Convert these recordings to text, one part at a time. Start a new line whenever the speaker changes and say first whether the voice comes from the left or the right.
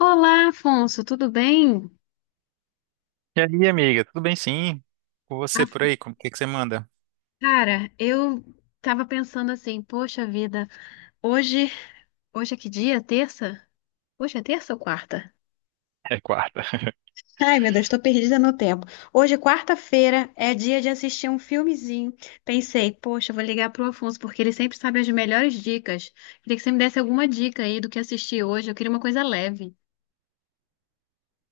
left: Olá, Afonso, tudo bem?
right: E aí, amiga, tudo bem sim? Com
left: Ah,
right: você por aí, como o que que você manda?
left: cara, eu tava pensando assim, poxa vida, hoje, hoje é que dia? Terça? Hoje é terça ou quarta?
right: É quarta.
left: Ai, meu Deus, tô perdida no tempo. Hoje, quarta-feira, é dia de assistir um filmezinho. Pensei, poxa, vou ligar pro Afonso, porque ele sempre sabe as melhores dicas. Queria que você me desse alguma dica aí do que assistir hoje. Eu queria uma coisa leve.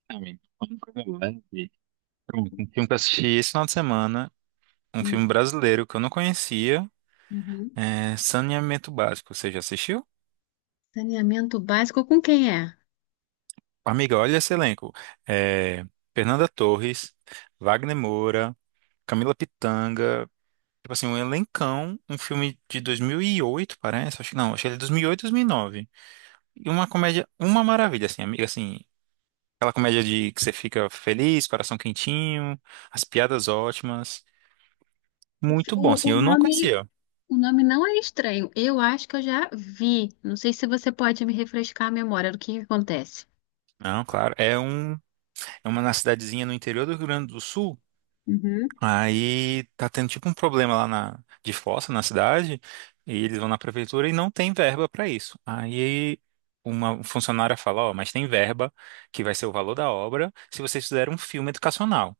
right: Amigo, uma coisa leve. Pronto, um filme que eu assisti esse final de semana, um filme
left: Hum,
right: brasileiro que eu não conhecia,
left: uhum.
right: é Saneamento Básico. Você já assistiu?
left: Saneamento básico com quem é?
right: Amiga, olha esse elenco. É, Fernanda Torres, Wagner Moura, Camila Pitanga, tipo assim, um elencão, um filme de 2008, parece, acho que não, acho que ele é 2008, 2009. E uma comédia, uma maravilha, assim, amiga, assim, aquela comédia de que você fica feliz, coração quentinho, as piadas ótimas.
left: O, fi-
right: Muito bom, assim,
left: o
right: eu não
left: nome
right: conhecia.
left: O nome não é estranho. Eu acho que eu já vi. Não sei se você pode me refrescar a memória do que acontece.
right: Não, claro, é uma na cidadezinha no interior do Rio Grande do Sul.
left: Uhum,
right: Aí tá tendo tipo um problema lá na de fossa na cidade, e eles vão na prefeitura e não tem verba pra isso. Aí uma funcionária fala, ó, mas tem verba que vai ser o valor da obra se vocês fizerem um filme educacional.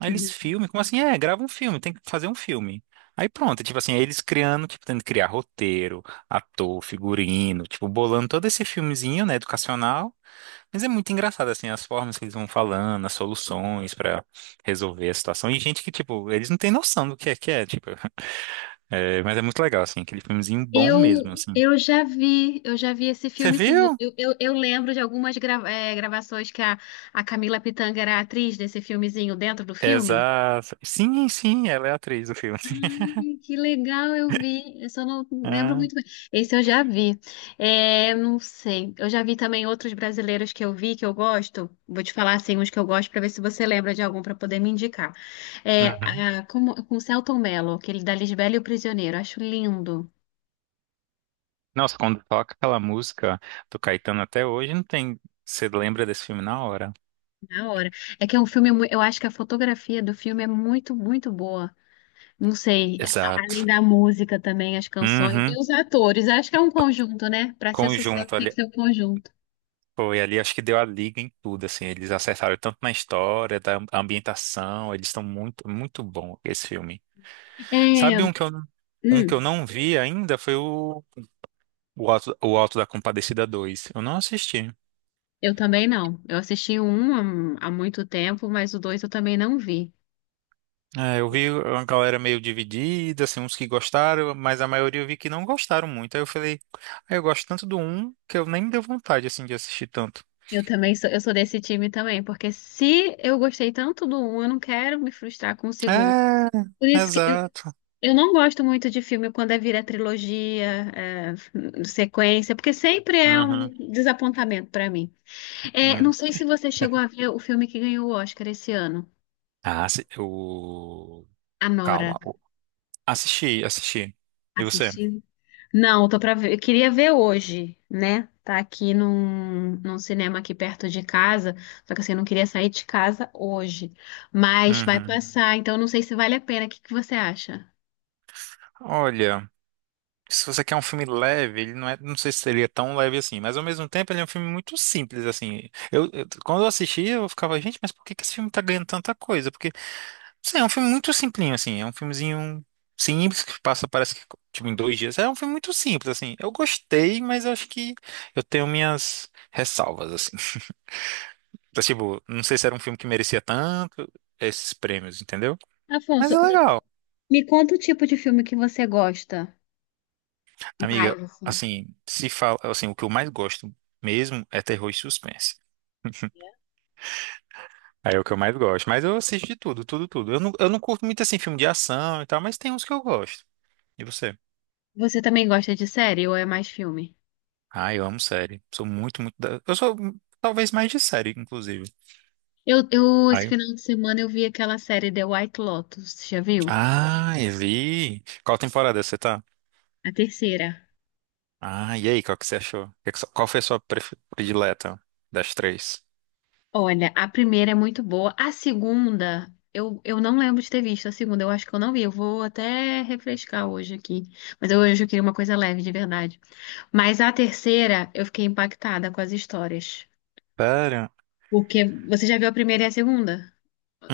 right: Aí eles
left: uhum.
right: filmem, como assim? É, grava um filme, tem que fazer um filme. Aí pronto, tipo assim, eles criando, tipo, tendo que criar roteiro, ator, figurino, tipo, bolando todo esse filmezinho, né, educacional. Mas é muito engraçado, assim, as formas que eles vão falando, as soluções pra resolver a situação. E gente que, tipo, eles não têm noção do que é, tipo, é, mas é muito legal, assim, aquele filmezinho bom
left: Eu,
right: mesmo, assim.
left: eu já vi, eu já vi esse
right: Você
left: filme, sim.
right: viu?
left: Eu lembro de algumas gravações que a Camila Pitanga era a atriz desse filmezinho dentro do filme.
right: Exato. Sim, sim, ela é a atriz do filme.
left: Ai, que legal, eu vi. Eu só não lembro
right: Ah,
left: muito bem. Esse eu já vi. É, não sei. Eu já vi também outros brasileiros que eu vi, que eu gosto. Vou te falar assim, uns que eu gosto, para ver se você lembra de algum para poder me indicar.
right: uhum.
left: Como, com Selton Mello, aquele da Lisbela e o Prisioneiro. Acho lindo.
right: Nossa, quando toca aquela música do Caetano até hoje, não tem. Você lembra desse filme na hora?
left: Na hora. É que é um filme. Eu acho que a fotografia do filme é muito, muito boa. Não sei. Além
right: Exato.
left: da música também, as canções. E
right: Uhum.
left: os atores. Acho que é um conjunto, né? Para ser sucesso
right: Conjunto
left: tem que
right: ali.
left: ser um conjunto.
right: Foi ali, acho que deu a liga em tudo, assim. Eles acertaram tanto na história, da ambientação. Eles estão muito, muito bom esse filme.
left: É.
right: Sabe um que eu, não- um que eu
left: Hum.
right: não vi ainda foi o Alto da Compadecida 2. Eu não assisti.
left: Eu também não. Eu assisti o um há muito tempo, mas o dois eu também não vi.
right: É, eu vi uma galera meio dividida, assim, uns que gostaram, mas a maioria eu vi que não gostaram muito. Aí eu falei, ah, eu gosto tanto do um que eu nem me deu vontade, assim, de assistir tanto.
left: Eu também sou, eu sou desse time também, porque se eu gostei tanto do um, eu não quero me frustrar com o segundo.
right: É,
left: Por isso que eu,
right: exato.
left: eu não gosto muito de filme quando é vira trilogia, é, sequência, porque sempre é
right: Uhum.
left: um desapontamento pra mim. É, não
right: Hum.
left: sei se você chegou a ver o filme que ganhou o Oscar esse ano,
right: Ah,
left: Anora.
right: Calma. Assisti, assisti. E você?
left: Assistiu? Não, tô pra ver. Eu queria ver hoje, né? Tá aqui num cinema aqui perto de casa. Só que assim, eu não queria sair de casa hoje. Mas vai
right: Uhum.
left: passar, então não sei se vale a pena. O que que você acha?
right: Olha, se você quer um filme leve, ele não é, não sei se seria tão leve assim, mas ao mesmo tempo ele é um filme muito simples, assim. Quando eu assistia, eu ficava, gente, mas por que que esse filme tá ganhando tanta coisa? Porque sim, é um filme muito simplinho, assim. É um filmezinho simples que passa, parece que, tipo, em 2 dias. É um filme muito simples, assim. Eu gostei, mas eu acho que eu tenho minhas ressalvas, assim. Então, tipo, não sei se era um filme que merecia tanto esses prêmios, entendeu? Mas
left: Afonso,
right: é
left: me,
right: legal.
left: me conta o tipo de filme que você gosta
right: Amiga,
left: mais, assim.
right: assim, se fala, assim, o que eu mais gosto mesmo é terror e suspense. Aí é o que eu mais gosto. Mas eu assisto de tudo, tudo, tudo. Eu não curto muito, assim, filme de ação e tal, mas tem uns que eu gosto. E você?
left: Você também gosta de série ou é mais filme?
right: Ah, eu amo série. Sou muito, muito eu sou talvez mais de série, inclusive.
left: Esse
right: Aí.
left: final de semana eu vi aquela série The White Lotus, já viu?
right: Ah, eu vi. Qual temporada você tá?
left: A terceira.
right: Ah, e aí, qual que você achou? Qual foi a sua predileta das três?
left: Olha, a primeira é muito boa. A segunda, eu não lembro de ter visto a segunda. Eu acho que eu não vi. Eu vou até refrescar hoje aqui. Hoje eu queria uma coisa leve, de verdade. Mas a terceira, eu fiquei impactada com as histórias.
right: Pera.
left: Porque você já viu a primeira e a segunda?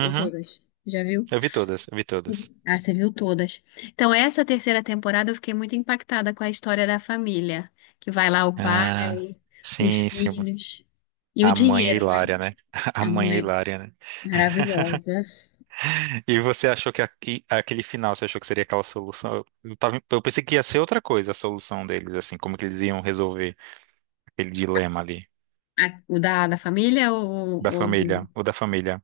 left: Ou todas? Já viu?
right: Eu vi todas, eu vi todas.
left: Ah, você viu todas. Então, essa terceira temporada, eu fiquei muito impactada com a história da família. Que vai lá o
right: Ah,
left: pai, os
right: sim, sim.
left: filhos e o
right: A mãe é
left: dinheiro, né?
right: hilária, né? A
left: A
right: mãe é
left: mãe
right: hilária, né?
left: maravilhosa.
right: E você achou e aquele final, você achou que seria aquela solução? Eu pensei que ia ser outra coisa a solução deles, assim, como que eles iam resolver aquele dilema ali.
left: O da família,
right: Da
left: ou do-
right: família, o da família.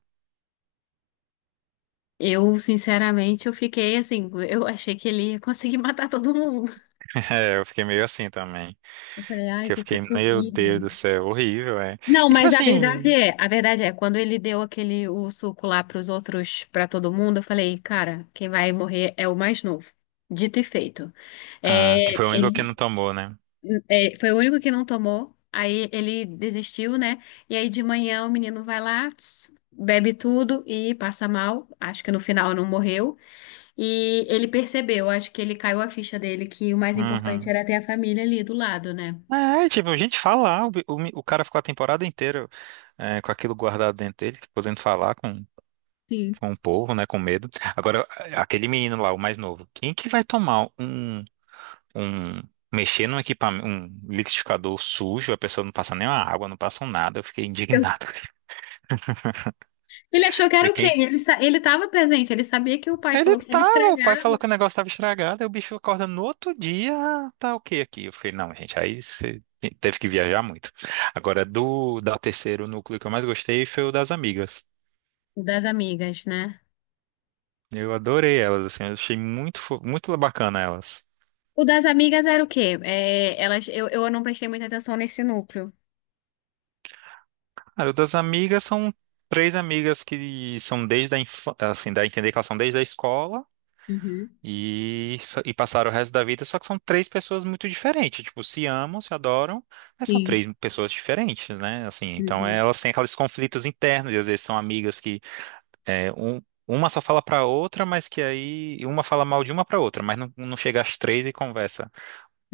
left: eu, sinceramente, eu fiquei assim, eu achei que ele ia conseguir matar todo mundo.
right: É, eu fiquei meio assim também.
left: Eu falei, ai,
right: Que eu
left: que
right: fiquei,
left: coisa
right: meu Deus
left: horrível.
right: do céu, horrível, é.
left: Não,
right: E tipo
left: mas
right: assim,
left: a verdade é, quando ele deu aquele o suco lá pros outros, pra todo mundo, eu falei, cara, quem vai morrer é o mais novo. Dito e feito.
right: ah, que
left: É,
right: foi o único que
left: ele,
right: não tomou, né?
left: É, foi o único que não tomou. Aí ele desistiu, né? E aí de manhã o menino vai lá, tss, bebe tudo e passa mal. Acho que no final não morreu. E ele percebeu, acho que ele caiu a ficha dele que o mais importante
right: Uhum.
left: era ter a família ali do lado, né?
right: É, tipo, a gente fala, ah, o, bi- o, mi- o cara ficou a temporada inteira é, com aquilo guardado dentro dele, podendo falar com,
left: Sim.
right: com o povo, né, com medo. Agora, aquele menino lá, o mais novo, quem que vai um, mexer num equipamento, um liquidificador sujo, a pessoa não passa nem uma água, não passa um nada, eu fiquei
left: Eu-
right: indignado.
left: Ele achou que era o quê?
right: Quem?
left: Ele ele estava presente, ele sabia que o pai
right: Ele
left: falou que estava
right: tava, o pai falou
left: estragado
right: que o negócio tava estragado, aí o bicho acorda no outro dia, "Ah, tá ok aqui." Eu falei, não, gente, aí você teve que viajar muito. Agora, do da terceiro núcleo que eu mais gostei foi o das amigas.
left: o das amigas, né?
right: Eu adorei elas, assim, eu achei muito, muito bacana elas.
left: O das amigas era o quê? É, elas, eu não prestei muita atenção nesse núcleo.
right: Cara, o das amigas são três amigas que são desde a infância, assim, dá a entender que elas são desde a escola,
left: Uhum.
right: E passaram o resto da vida, só que são três pessoas muito diferentes. Tipo, se amam, se adoram, mas são
left: Sim.
right: três pessoas diferentes, né? Assim, então
left: Uhum.
right: elas têm aqueles conflitos internos, e às vezes são amigas que é, um, uma só fala pra outra, mas que aí uma fala mal de uma pra outra, mas não chega às três e conversa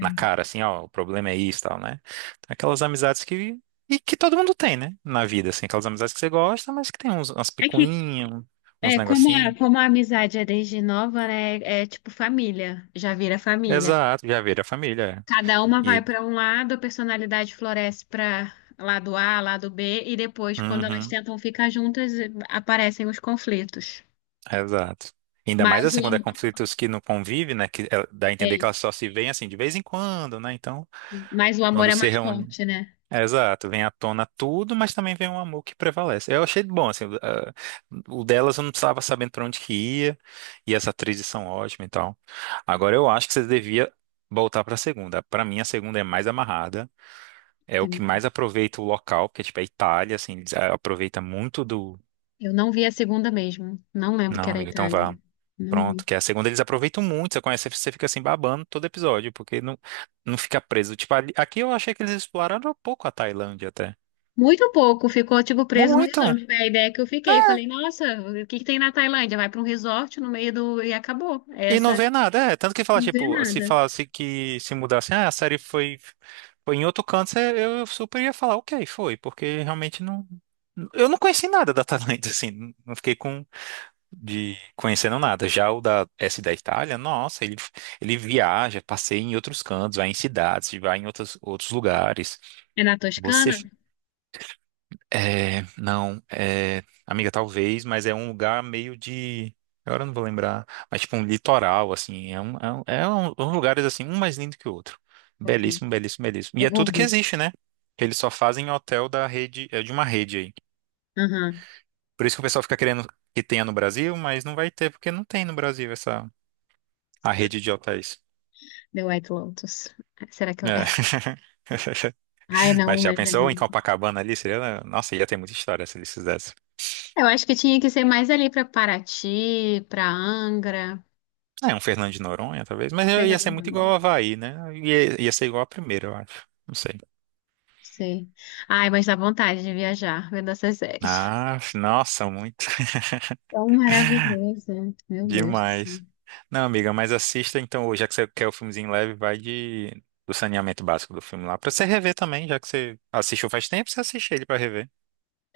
right: na cara, assim, ó, o problema é isso e tal, né? Então, aquelas amizades que. E que todo mundo tem, né? Na vida, assim, aquelas amizades que você gosta, mas que tem umas
left: É que,
right: picuinhas,
left: É,
right: uns
left: como
right: negocinhos.
left: como a amizade é desde nova, né? É tipo família, já vira família.
right: Exato, já vira a família.
left: Cada uma vai para um lado, a personalidade floresce para lado A, lado B, e depois, quando elas
right: Uhum,
left: tentam ficar juntas, aparecem os conflitos.
right: exato. Ainda mais
left: Mas
right: assim,
left: o,
right: quando é
left: am-
right: conflitos que não convivem, né? Que dá a entender
left: É,
right: que elas só se veem assim de vez em quando, né? Então,
left: mas o amor
right: quando
left: é
right: se
left: mais
right: reúne.
left: forte, né?
right: Exato, vem à tona tudo, mas também vem um amor que prevalece. Eu achei bom, assim, ah, o delas eu não estava sabendo para onde que ia, e as atrizes são ótimas e tal. Agora eu acho que você devia voltar para a segunda. Para mim, a segunda é mais amarrada, é o que
left: Sim.
right: mais aproveita o local, porque tipo, é Itália, assim, eles, ah, aproveita muito do.
left: Eu não vi a segunda mesmo. Não lembro que
right: Não,
left: era a
right: amigo, então
left: Itália.
right: vá.
left: Não vi.
right: Pronto, que é a segunda eles aproveitam muito, você conhece, você fica assim babando todo episódio, porque não fica preso. Tipo, aqui eu achei que eles exploraram um pouco a Tailândia até.
left: Muito pouco, ficou tipo preso no
right: Muito!
left: resort. Foi a ideia que eu fiquei. Falei, nossa, o que que tem na Tailândia? Vai para um resort no meio do. E acabou.
right: E não
left: Essa
right: vê nada, é. Tanto que fala,
left: não vê
right: tipo, se
left: nada.
right: falasse que se mudasse, ah, a série foi, em outro canto, eu super ia falar, ok, foi, porque realmente não. Eu não conheci nada da Tailândia, assim, não fiquei com de conhecendo nada. Já o da Itália, nossa, ele viaja, passeia em outros cantos, vai em cidades, vai em outros, outros lugares.
left: É na
right: Você.
left: Toscana?
right: É, não, é, amiga, talvez, mas é um lugar meio de. Agora eu não vou lembrar, mas tipo um litoral, assim. Uns lugares assim, um mais lindo que o outro.
left: Ok,
right: Belíssimo, belíssimo, belíssimo. E
left: eu
right: é
left: vou
right: tudo que
left: ver.
right: existe, né? Eles só fazem hotel da rede, é de uma rede aí.
left: Aham.
right: Por isso que o pessoal fica querendo que tenha no Brasil, mas não vai ter, porque não tem no Brasil essa a rede de hotéis.
left: The White Lotus. Será que eu...
right: É.
left: Ai,
right: Mas
left: não,
right: já
left: mas... é
right: pensou em
left: muito.
right: Copacabana ali? Seria, né? Nossa, ia ter muita história se eles fizessem.
left: Eu acho que tinha que ser mais ali pra Paraty, pra Angra.
right: É, um Fernando de Noronha, talvez. Mas ia ser muito igual ao
left: Fernando.
right: Havaí, né? Ia ser igual a primeira, eu acho. Não sei.
left: Sei. Ai, mas dá vontade de viajar vendo essas séries.
right: Ah, nossa, muito.
left: Tão maravilhoso. Meu Deus do céu.
right: Demais. Não, amiga, mas assista então, já que você quer o filmezinho leve, vai de do Saneamento Básico do filme lá, pra você rever também, já que você assistiu faz tempo, você assiste ele pra rever.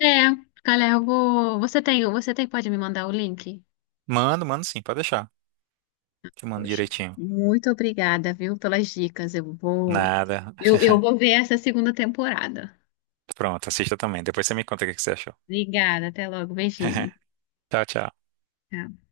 left: É, galera, eu vou... você tem, pode me mandar o link?
right: Mando, mando sim, pode deixar. Te mando
left: Poxa,
right: direitinho.
left: muito obrigada, viu, pelas dicas. Eu vou...
right: Nada.
left: Eu vou ver essa segunda temporada.
right: Pronto, assista também. Depois você me conta o que que você achou.
left: Obrigada, até logo. Beijinho.
right: Tchau, tchau.
left: Tchau.